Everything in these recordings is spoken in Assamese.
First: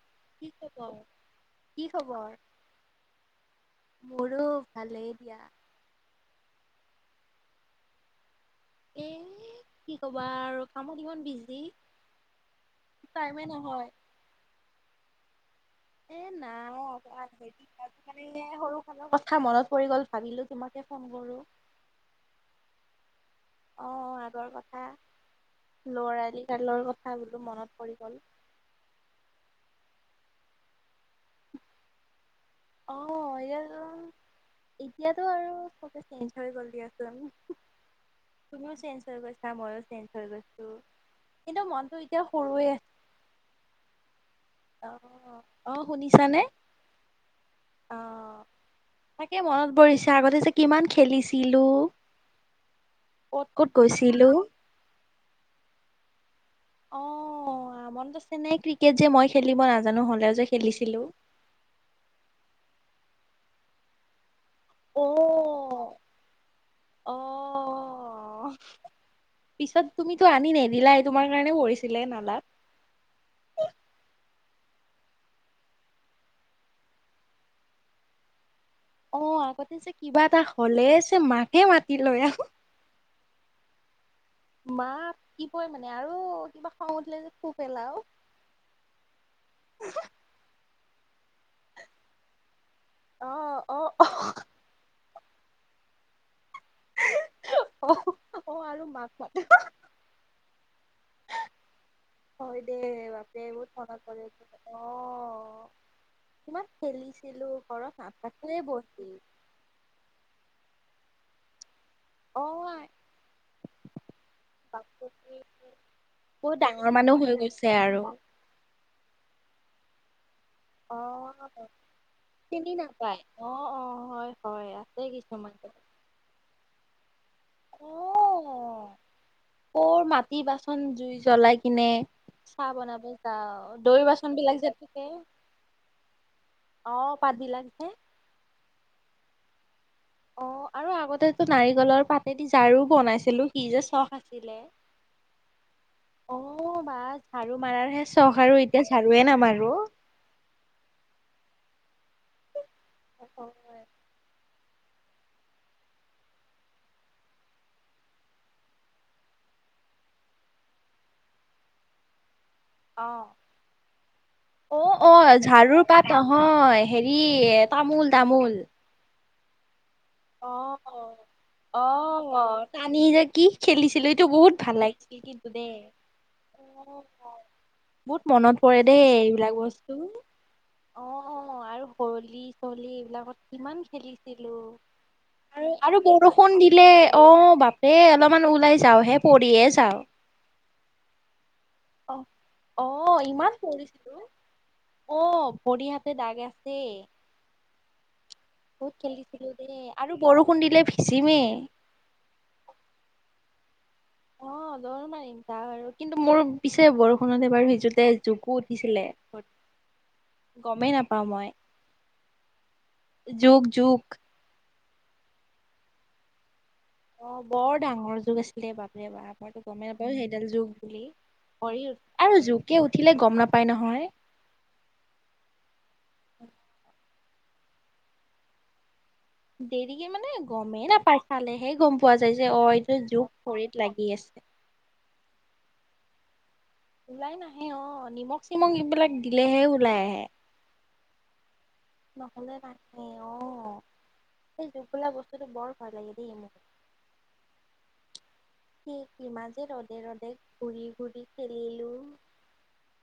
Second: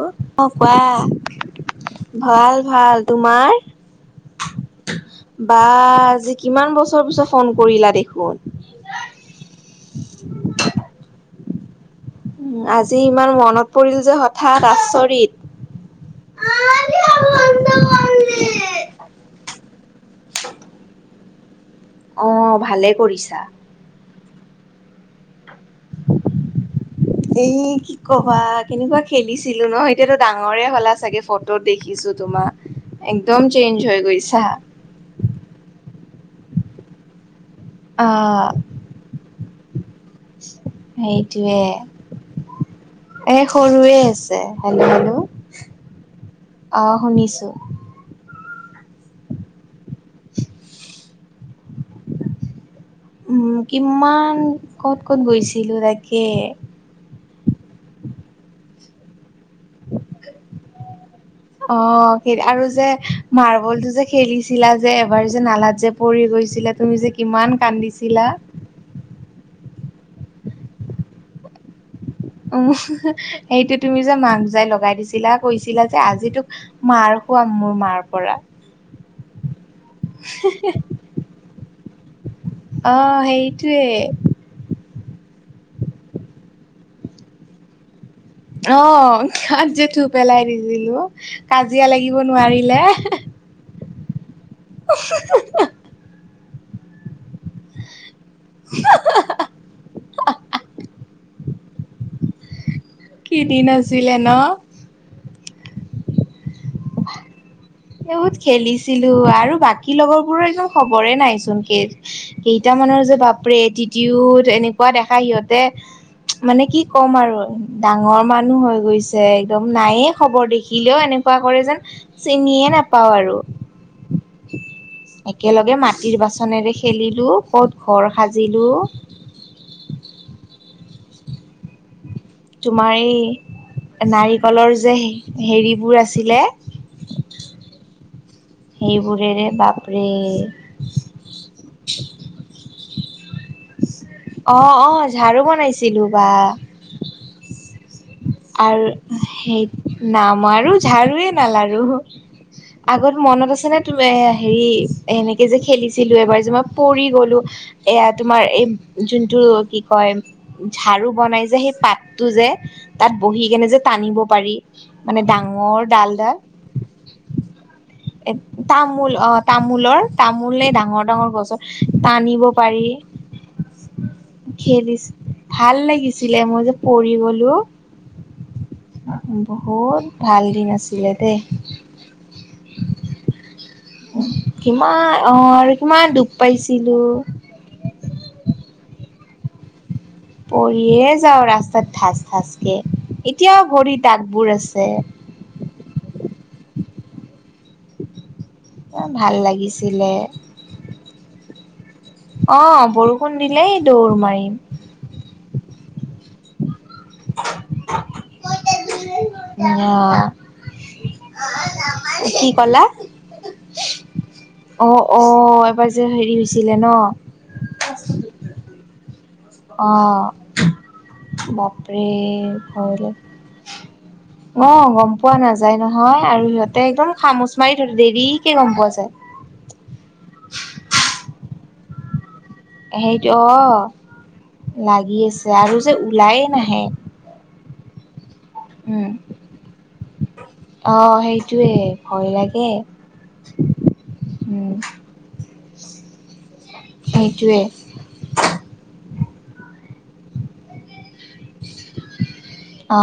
অ কি খবৰ? কি কোৱা খবৰ? ভাল ভাল তোমাৰ? মোৰো ভালেই দিয়া। বা আজি কিমান বছৰ পিছত ফোন কৰিলা দেখোন। এ কি কবা আৰু কামত ইমান বিজি? উ আজি ইমান টাইমে মনত নহয়। পৰিল যে হঠাৎ আচৰিত, এ নাইে সৰুখনৰ কথা মনত গল ভাবিলো তোমতে ফোন কৰো। অ ভালে কৰিছা। ৰ কথা ল'ৰালি কালৰ কথা বোলো এ মনত পৰি কি গ'ল। কবা কেনেকুৱা খেলিছিলো ন। এতিয়াতো ডাঙৰে হ'লা চাগে ফটোত দেখিছো তোমাক অ একদম এতিয়াতো চেইঞ্জ হৈ গৈছা। চঞ গ আছো অ তুমিও চেঞ্জ হৈ গৈছা ময়ো চেঞজ। সেইটোৱে এতিয়া সৰুৱে আছে। এ সৰুৱে হেল্ল' হেল্ল' অ অ শুনিছানে? অ শুনিছোঁ। অ তাকে মনত পৰিছে আগতে যে কিমান খেলিছিলো ক'ত উম ক'ত গৈছিলো কিমান ক'ত ক'ত গৈছিলো তাকে, অ আমন্ত চেনোই ক্ৰিকেট যে মই খেলিব নাজানো হ'লেও যে খেলিছিলোঁ। মাৰ্বল তু যে খেলিছে লা যে এবাৰ যে নালাত যে পৰি গৈছিলা তুমি যে অ কিমান কান্দিছিলা। পিছত তুমি তো আনি নেদিলাই তোমাৰ কাৰণে পৰি সেইটো তুমি যে মাক জাই লগাই দিছিলা কৈছিলা যে আজি তোক মাৰ খুৱাম মোৰ মাৰ পৰা অ আগতে যে কিবা এটা হলে যে মাকে মাতি লয় আৰু টোৱে মাক কি কয় মানে আৰু কিবা খাওঁ উঠিলে যে খুব পেলাওঁ অ গাত জে ঠু পেলাই দিছিলো। কাজিয়া লাগিব নোৱাৰিলে। অ অ অ [inaudible] অ অ আৰু মাক মাত হয় দেই কি বাপে দিন বহুত মনত আছিলে পৰে ন অ। কিমান খেলিছিলোঁ। এ বহুত খেলিছিলোঁ আৰু বাকী লগৰ বোৰৰ একদম খবৰে নাই চোন কে। অ কেইটামানৰ যে বাপৰে এটিটিউড এনেকুৱা দেখাই বাপৰে সিহঁতে। বহুত মানে কি ডাঙৰ ক'ম মানুহ হৈ আৰু গৈছে আৰু ডাঙৰ মানুহ হৈ গৈছে। একদম নায়ে খবৰ দেখিলেও অ এনেকুৱা কৰে যেন চিনিয়ে। চিনি নাপাওঁ নাপায় আৰু অ অ হয় হয় আছে কিছুমান। বোলো ক'ত অ ঘৰ সাজিলোঁ। কৰ মাটি বাচন জুই জ্বলাই কিনে। চাহ তোমাৰ বনাব যাওঁ দৈ এই বাচন বিলাক নাৰিকলৰ যে থাকে হেৰিবোৰ আছিলে। অ পাত বিলাক যে। সেইবোৰৰে বাপ অ আৰু আগতেতো নাৰিকলৰ পাতেদি ঝাৰু বনাইছিলোঁ কি যে চখ আছিলে অহ অহ অ ঝাৰু বনাইছিলোঁ বা। মাৰাৰ হে চ আৰু সেই নামৰো আৰু ঝাৰুয়ে নালাৰু। আগত মনত আছে নে তুমি হেৰি এনেকে যে খেলিছিলোঁ এবাৰ যে মই পৰি গলোঁ, এয়া তোমাৰ এই যোনটো কি কয় ঝাৰু বনাই যে সেই পাতটো যে। তাত অ বহি কেনে যে টানিব পাৰি অ অ মানে ঝাৰুৰ ডাঙৰ পাত ডাল ডাল। নহয় হেৰি তামোল এ তামোল তামোল অ তামোলৰ। তামোলে ডাঙৰ ডাঙৰ গছৰ অ অ টানিব পাৰি, টানি যে কি খেলিছিলো এইটো বহুত ভাল খেদিছে। লাগিছিল কিন্তু দেই ভাল লাগিছিলে মই যে পৰি গলোঁ। বহুত মনত পৰে দেই এইবিলাক বস্তু। ভাল দিন অ আছিলে দেই আৰু হলি চলি এইবিলাকত কিমান খেলিছিলোঁ। কিমান অ আৰু আৰু কিমান দুখ বৰষুণ দিলে পাইছিলো অ বাপে অলপমান ওলাই যাওঁহে পৰিয়ে যাওঁ। পৰিয়ে যাওঁ ৰাস্তাত অ ঠাচ ঠাচ কে, অ ইমান এতিয়াওঁ ভৰিৰ পৰিছিলো দাগবোৰ আছে। অ ভৰি হাতে দাগ আছে। বহুত ইমান ভাল খেলিছিলোঁ দেই লাগিছিলে আৰু বৰষুণ দিলে ভিজিমেই। অ বৰষুণ দিলেই দৌৰ অ মাৰিম। দৌৰ মাৰিম আৰু কিন্তু মোৰ পিছে বৰষুণত বাৰু সিজোতে জুকো উঠিছিলে। অ। গমেই নাপাওঁ মই, কি ক'লা? জোক জোক অ অ এইবাৰ যে হেৰি হৈছিলে ন অ বৰ ডাঙৰ জোক আছিলে বাপ ৰে বাপ। মইতো অ গমেই নাপাওঁ সেইডাল জুক বুলি কৰি বাপৰে আৰু জোকে ভয় উঠিলে লাগে। গম নাপায় নহয়। অ গম পোৱা নাযায় নহয় আৰু সিহঁতে একদম খামুচ মাৰি ধৰে দেৰিকে গম পোৱা যায়। দেৰিকে মানে গমেই নাপাই, খালেহে গম পোৱা যা তাৰ পিছত অ এইটো সেইটো জোক ভৰিত লাগি আছে। পিছে আৰু যে ওলাইয়ে নাহে। ওলাই নাহে অ নিমখ চিমখ উম এইবিলাক দিলেহে ওলাই আহে। সেইটোয়ে ভয় লাগে। সেই উম, জোক বোলা বস্তুটো বৰ ভয়‌ লাগে দেই সেইটোৱে মোক। কি কিমান যে ৰদে ৰদে ঘূৰি ঘূৰি খেলিলোঁ। অঁ।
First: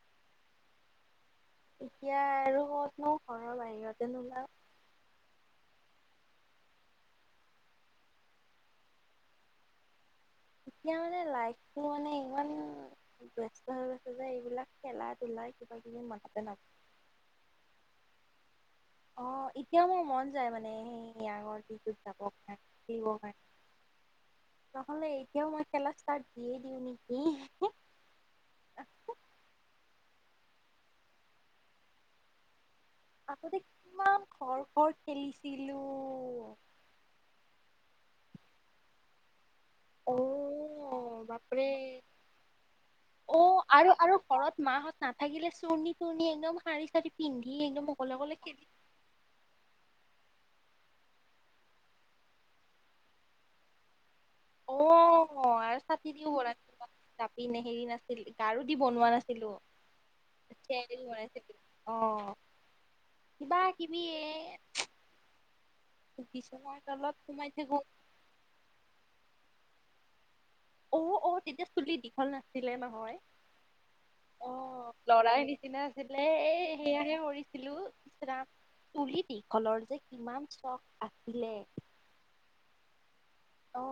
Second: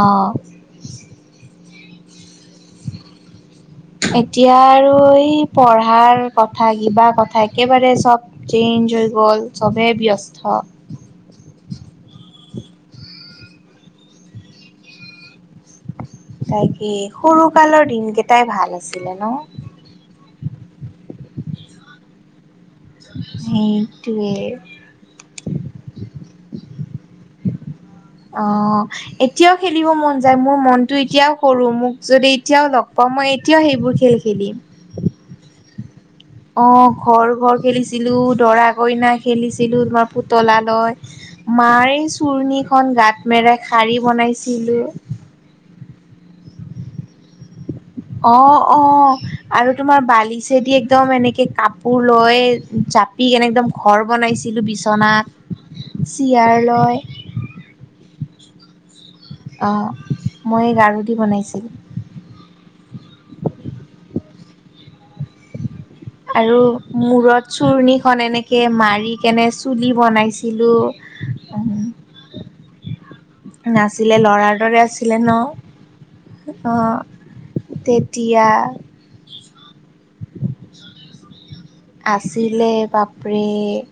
এতিয়া আৰু ক'তনো হ'য়। এতিয়া আৰু এই পঢ়া ৰাৰ কথা কিবা কথা একেবাৰে চব চেইঞ্জ হৈ গ'ল চবে ব্যস্ত। এতিয়া মানে লাইফটো মানে ইমান। ব্যস্ত হৈ আছে যে এইবিলাক খেলা ধূলা কিবা কিবি। মনতে তাকে সৰুকালৰ দিন কেইটাই ভাল আছিল। অ এতিয়াও মোৰ মন যায় মানে সেই আগৰ দিনবোৰত যাব কাৰণে। সেইটোৱে নহলে এতিয়াও মই খেলা ষ্টাৰ্ট দিয়ে দিওঁ নেকি। ইহ হি। অ এতিয়াও খেলিব মন যায় মোৰ মনটো এতিয়াও সৰু মোক যদি এতিয়াও লগ পাওঁ মই আগতে এতিয়াও সেইবোৰ খেল কিমান খেলিম। ঘৰ ঘৰ খেলি ছিলো দৰা কইনা খেলি ছিলো তোমাৰ অ পুতলা লৈ বাপৰে মাৰ এই চুৰণিখন গাঁত মেৰাই শাৰী বনাইছি লো। লাগিলে চুৰনি টুৰনি একদম শাৰী ছাৰী পিন্ধি একদম অকলে অকলে অঁ খেলি অঁ আৰু তোমাৰ বালি ত যে একদম এনেকে কাপোৰ লৈ জাপি কেনে একদম ঘৰ বনাইছিলোঁ অ বিছনাত, আৰু ছাতি দিও চিয়েৰ বনাইছিলো লৈ কি বনোৱা না অঁ মই গাৰু দি বনাইছিলো বনাইছিলোঁ। অ কিবা কিবি এ আৰু বিচনাৰ তলত সোমাই মূৰত থাকো চুৰণিখন এনেকে মাৰি কেনে চুলি বনাই ছিলোঁ। দিলে নহয়। অ ল'ৰাৰ দৰে আছিলে ন লৰাই নিচিনা আছিলে এই সেয়াহে কৰিছিলো। ৰাম দিয়া। চুলি দীঘলৰ যে কিমান চখ আছিলে। আছিলে বাপৰে। অ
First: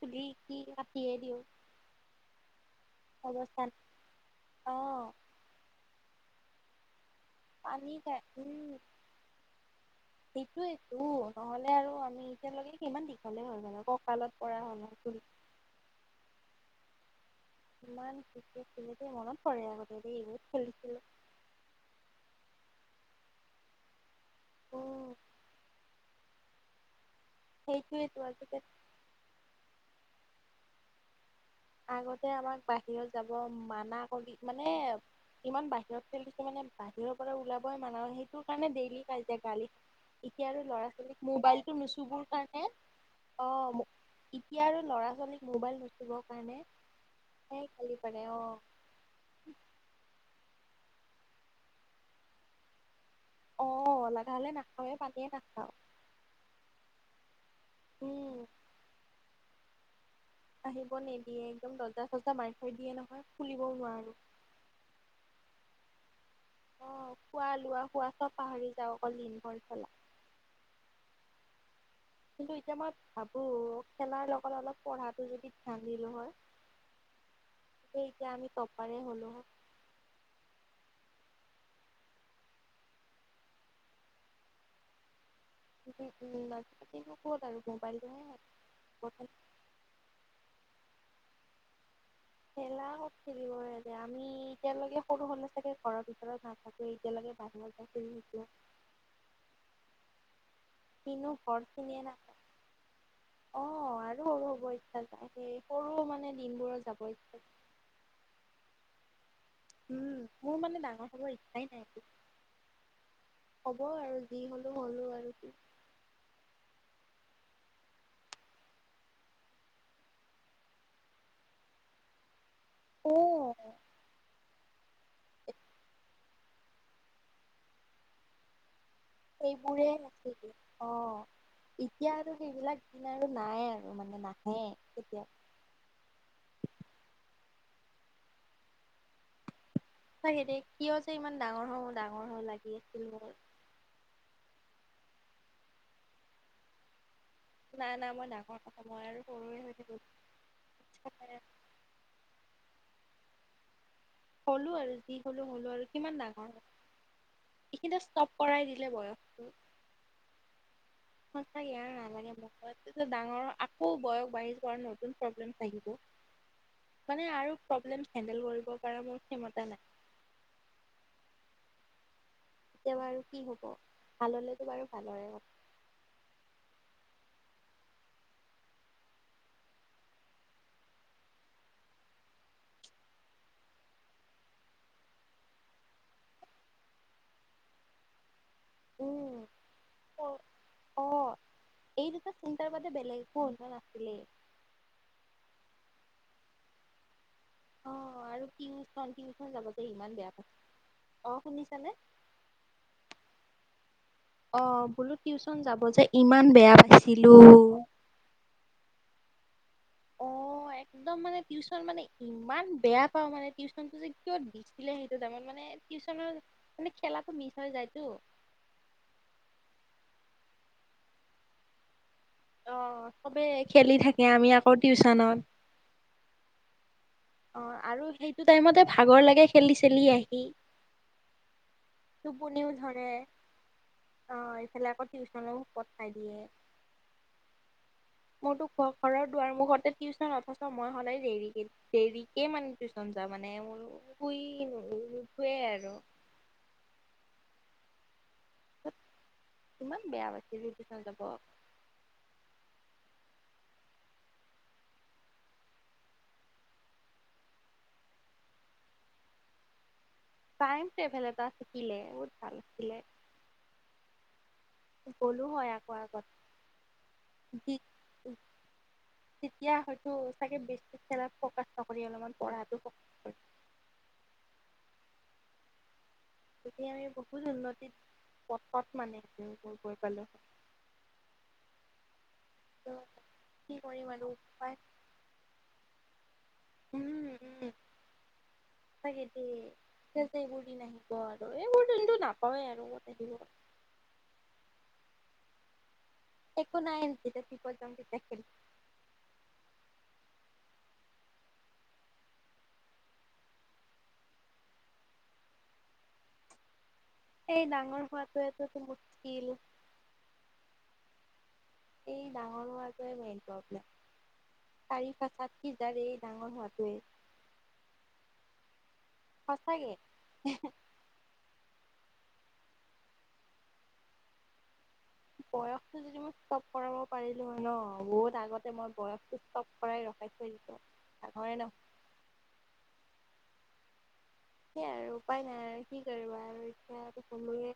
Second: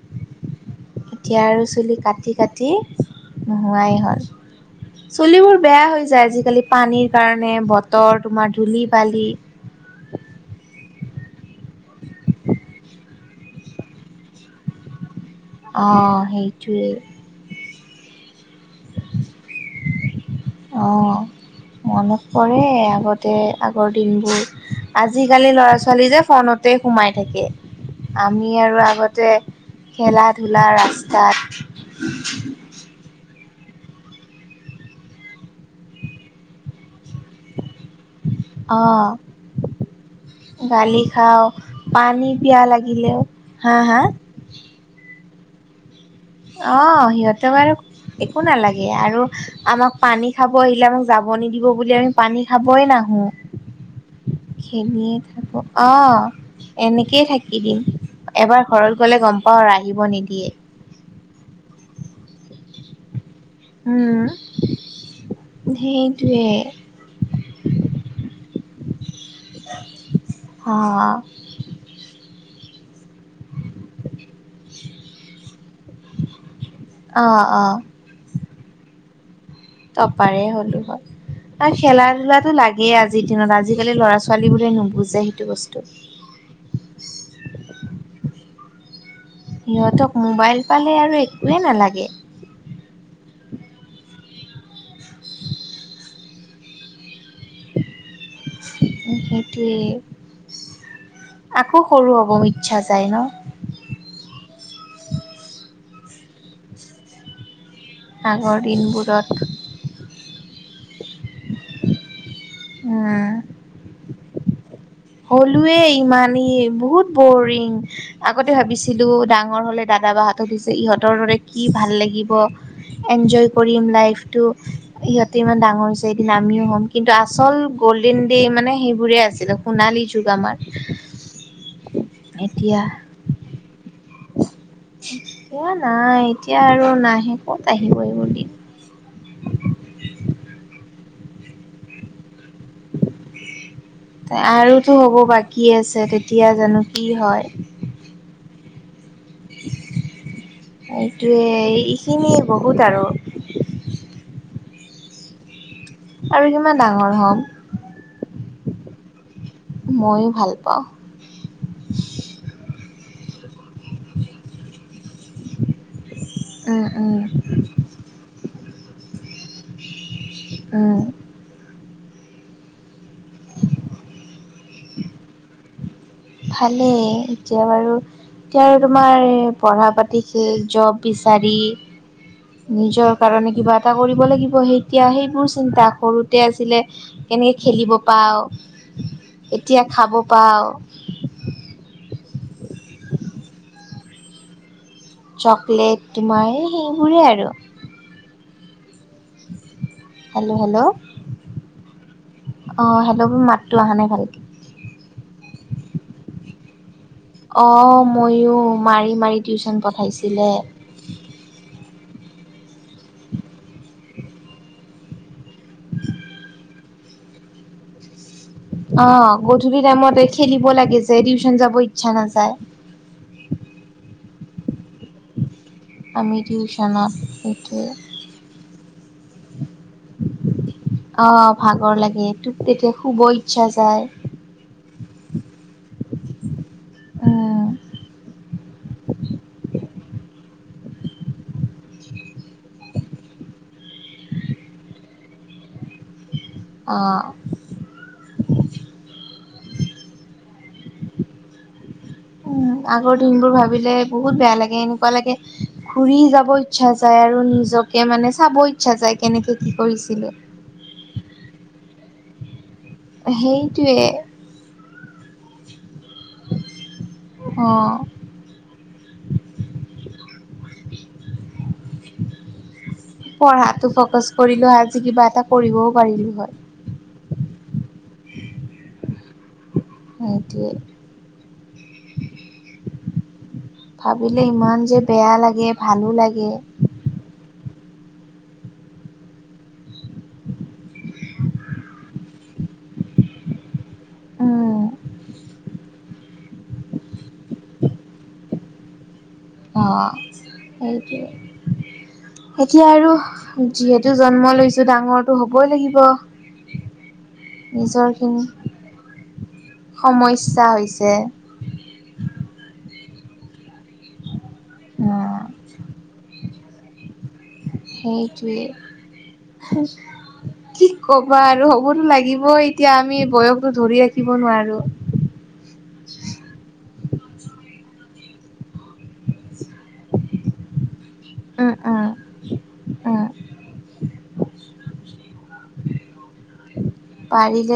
[unintelligible] এতিয়া আৰু চুলি কাটি কাটি অৱস্থা নোহোৱাই হ'ল। অ চুলিবোৰ বেয়া হৈ যায় আজি কালি পানীৰ কাৰণে, পানী খাই বতৰ উম তোমাৰ ধূলি বালি। উ নহ'লে আৰু আমি এতিয়ালৈকে কিমান দীঘলে হ'ল মানে ককালত পৰা হ'লে হয়। অহঁ সেইটোৱেই। ইমান মনত পৰে আৰু অ আগতে বহুত মনত খেলিছিলো। পৰে আগতে আগৰ দিনবোৰ, উম আজিকালি ল'ৰা ছোৱালী যে ফোনতে সোমাই থাকে। সেইটোয়েতো আমি আজিকালি আৰু আগতে খেলা ধূলা ৰাস্তাত আগতে আমাক বাহিৰত যাব মানা কৰি মানে কিমান বাহিৰত খেলিছো মানে বাহিৰৰ পৰা ওলাব ই মানা সেইটো কাৰণে অ ডেইলি কাজিয়া গালি এতিয়া আৰু ল'ৰা গালি ছোৱালীক খাওঁ মোবাইলটো নুচুবৰ পানী পিয়াহ কাৰণে লাগিলেও অ হা হা এতিয়া আৰু ল'ৰা ছোৱালীক মোবাইল নুচুব অ সিহঁতক আৰু একো অ নালাগে আৰু আমাক পানী খাব আহিলে, আমাক যাব নিদিব বুলি আমি পানী খাবই নাহো। অ', লাগাহ'লে নাখাওৱে খেলিয়ে পানীয়ে থাকো, নাখাওঁ অঁ এনেকে থাকি দিম। উম, এবাৰ ঘৰত গলে গম পাওঁ আৰু আহিব নিদিয়ে। আহিব নিদিয়ে। একদম দৰজা চৰজা মাৰি থৈ দিয়ে নহয়। খুলিবও নোৱাৰো উম, সেই অ খোৱা, লোৱা, শোৱা চব পাহৰি যাওঁ। অকল দিন ভৰ খেলা অ', কিন্তু এতিয়া মই ভাবো খেলাৰ লগত অলপ পঢ়াটো যদি ধ্যান দিলো হয়, অ', অ', সেই এতিয়া আমি ট পাৰে হ'লো হয়। টপাৰে হ'লোঁ হয়। খেলা ধূলাটো লাগেই আজিৰ দিনত। আজিকালি ল'ৰা ছোৱালী বোৰে নুবুজে। বস্তু। গোটেই খিনি লাগে। কিন্তু কত আৰু মোবাইলটোহে সিহঁতক মোবাইল পালে আৰু একোৱেই নালাগে। না খেলিবহে আমি এতিয়ালৈকে সৰু হ'লে ছাগে ঘৰৰ ভিতৰত নাথাকি এতিয়ালৈকে বাহিৰতে সেইটোৱে। কিনো ঘৰ আকৌ চিনিয়ে সৰু নাপাওঁ হ'ব ইচ্ছা যায়। ন'। অ আৰু সৰু হ'ব ইচ্ছা স সৰু মান মানে দিনবোৰত যাব ইচ্ছ আগৰ দিনবোৰত উম মোৰ মানে ডাঙৰ হবৰ ইচ্ছাই নাই একো, উম হব আৰু। যি হ'লো হ'লো আৰু কি। হ'লোৱে ইমান ই বহুত বৰিং, আগতে ভাবিছিলো ডাঙৰ হলে দাদা, বাহঁতক দিছে ইহঁতৰ দৰে কি ভাল লাগিব গিব এঞ্জয় অ', কৰিম লাইফ টো। ইিহঁতে ইমান ডাঙৰ হৈছে এদিন আমিও হ'ম, কিন্তু আচল গল্ডেন ডে মানে সেই ঘূৰি আছিলো। পোৰে অ এতিয়া আৰু সেইবিলাক দিন আৰু নাই আৰু মানে। নাহে কেতিয়াও। এয়া নাই এতিয়া আৰু নাহে। কত আহিব এই বোৰ দিন। হয় চাগেদেই কিয় যে ইমান ডাঙৰ হওঁ ডাঙৰ হ লাগি আছিল বহুত। আৰুটো হ'ব বাকী আছে, তেতিয়া জানো কি হয়? ময় আৰু সৰুৱে হৈ থাকো। এইটোৱে এইখিনিয় বহুত আৰু। হ'লো আৰু যি হ'লো হ'লো আৰু। কিমান ডাঙৰ আৰু হ'ম কিমান ডাঙৰ হ'ম। এইখিনিতে ষ্টপ কৰাই দিলে বয়সটো। ময়ো ভাল পাওঁ। সঁচাকে আৰু নালাগে মোক পিছত প্ৰব্লেম থাকিব, উম, উম, মানে আৰু প্ৰব্লেম হেণ্ডেল কৰিব। কৰা মোৰ ক্ষেমতা নাই। উম কেতিয়াবা আৰু কি হব, ভাল হলেতো বাৰু ভালৰে কথা। ভালেই এতিয়া বাৰু, এতিয়া আৰু তোমাৰ পঢ়া পাতি কেই জব বি চাৰি নিজৰ কাৰণে কিবা এটা কৰিব লাগিব, সেইতিয়া সেইবোৰ চিন্তা সৰুতে আছিলে। এনেই খেলিব পাও। কথা উম এতিয়া খাব পাওঁ। অ পঢ়িবা নাছিলে। চকলেট তোমাৰ সেইবোৰে আৰু। অ আৰু কি হৈ নটিখন যাবলে ইমান বেয়া পাই, হেল্ল' হেল্ল' অ শুনিছানে? অ হেল্ল' মোৰ মাতটো অহা নাই ভালকে অ বোলো টিউচন যাব যে ইমান বেয়া। অ পাইছিলো। মইও মা মাই টিউশচন। অ একদম মানে টিউচন মানে ইমান বেয়া পাও মানে, টিউচনতটো যে কত দিছিলে সেইটো তামত মানে, টিউচনৰ মানে খেলাটো মিচ হৈ যায়তো অ গধূলি টাইমত এ খেলিব লাগে যে, টিউশচন যাব। ইচ্ছা নাযায় অ চবে খেলি থাকে, আমি আকৌ টিউচনত। আমি টিউচনত। অ সেইটোৱে আৰু সেইটো টাইমতে ভাগৰ লাগে খেলি চেলি আহি। অহ ভাগৰ লাগে তোকেত আৰু টোপনিও তেতিয়া ধৰে শুব ইচ্ছা যায়। টিউচন ও পঠাই দিয়ে। অ মোৰতো ঘৰৰ দুৱাৰ মুখত এ টিউচন অথচ মই সদায় দেৰি দেৰিকে মানে টিউচন যাও মানে মোৰ শুই ন শোৱে আৰু অ ইমান বেয়া লাগে থিউচন যাব। উম, আগৰ দিনবোৰ ভাবিলে বহুত বেয়া লাগে এনেকুৱা লাগে ঘুৰি যাব ইচ্ছা যায় আৰু নিজক এতিয়া মানে চাব ইচ্ছা যায় কেনেকে কি কৰিছে তিইম ট্ৰেভেল এটা থাকিলে বহুত ভাল আছিল। সেইটোৱে ক'লো হয় আকৌ আগত কি অ'। তেতিয়া হয়তো চাগে বেচি খেলাট ফ্ৰকাছ নকৰি অলপমান পঢ়টো ফ্ৰকাছ পঢ়াটো ফ্ৰকাস কৰিলোও আজি কি কৰিবও পাৰিলি তেতিয়া আমি বহুত উন্নতিত পথত মানে। উম উম গৈ পালোঁ। সেইটোৱে। কৰিম আৰু ভাবিলে উপায় ইমান যে বেয়া লাগে ভালো লাগে। উম উম চাগে দেই এইবোৰ দিন আহিব আৰু এইবোৰ দিনটো নাপাওৱেই আৰু কত আহিব। উম একো নাই যেতিয়া থিক যাম তেতিয়া খেলিম। অ সেইটোৱে। এতিয়া আৰু যিহেতু জন্ম লৈছো ডাঙৰটো হবই লাগিব। [inaudible] ডাঙৰ নিজৰ খিনি হোৱাটোৱেতো মুস্কিল সমস্যা হৈছে। সেইটো মেইন প্ৰব্লেম আহ চাৰিফাকাত কি যাৰ ডাঙৰ হোৱাটোৱেই সেইটোৱে সঁচাকে কি কবা আৰু হ'বতো লাগ- থাগিব এতিয়া আমি বয়সতটো ধৰি ৰাখিব নোৱাৰো। বয়সটো যদি মই চব কৰাব পাৰিলো ন বহুত আগত মই বয়টো চব কৰাই ৰখাই থৈ দিলো ডাঙৰে উম নহওঁ। উম উম। সেইয়াই আৰু উপায় নাই আৰু কি কৰিবা আৰু এতিয়াতো কোনোৱে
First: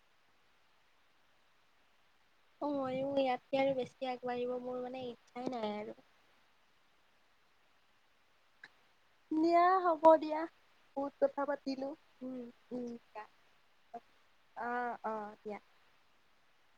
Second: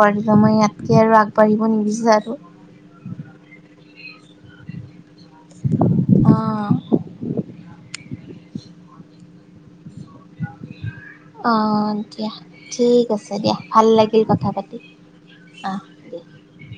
পৰিকমই ইয়াতকে আৰু আগবাঢ়িব নিবিচাৰু অ মই ইয়াতকে আৰু বেছি আগবাঢ়িব মোৰ মানে নাই আৰু অ দিয়া হ'ব দিয়া বহুত কথা অ পাতিলো দিয়া উম উম ঠিক আছে দিয়া ভাল লাগিল কথা অ পাতি অ দিয়া আহ। [unintelligible]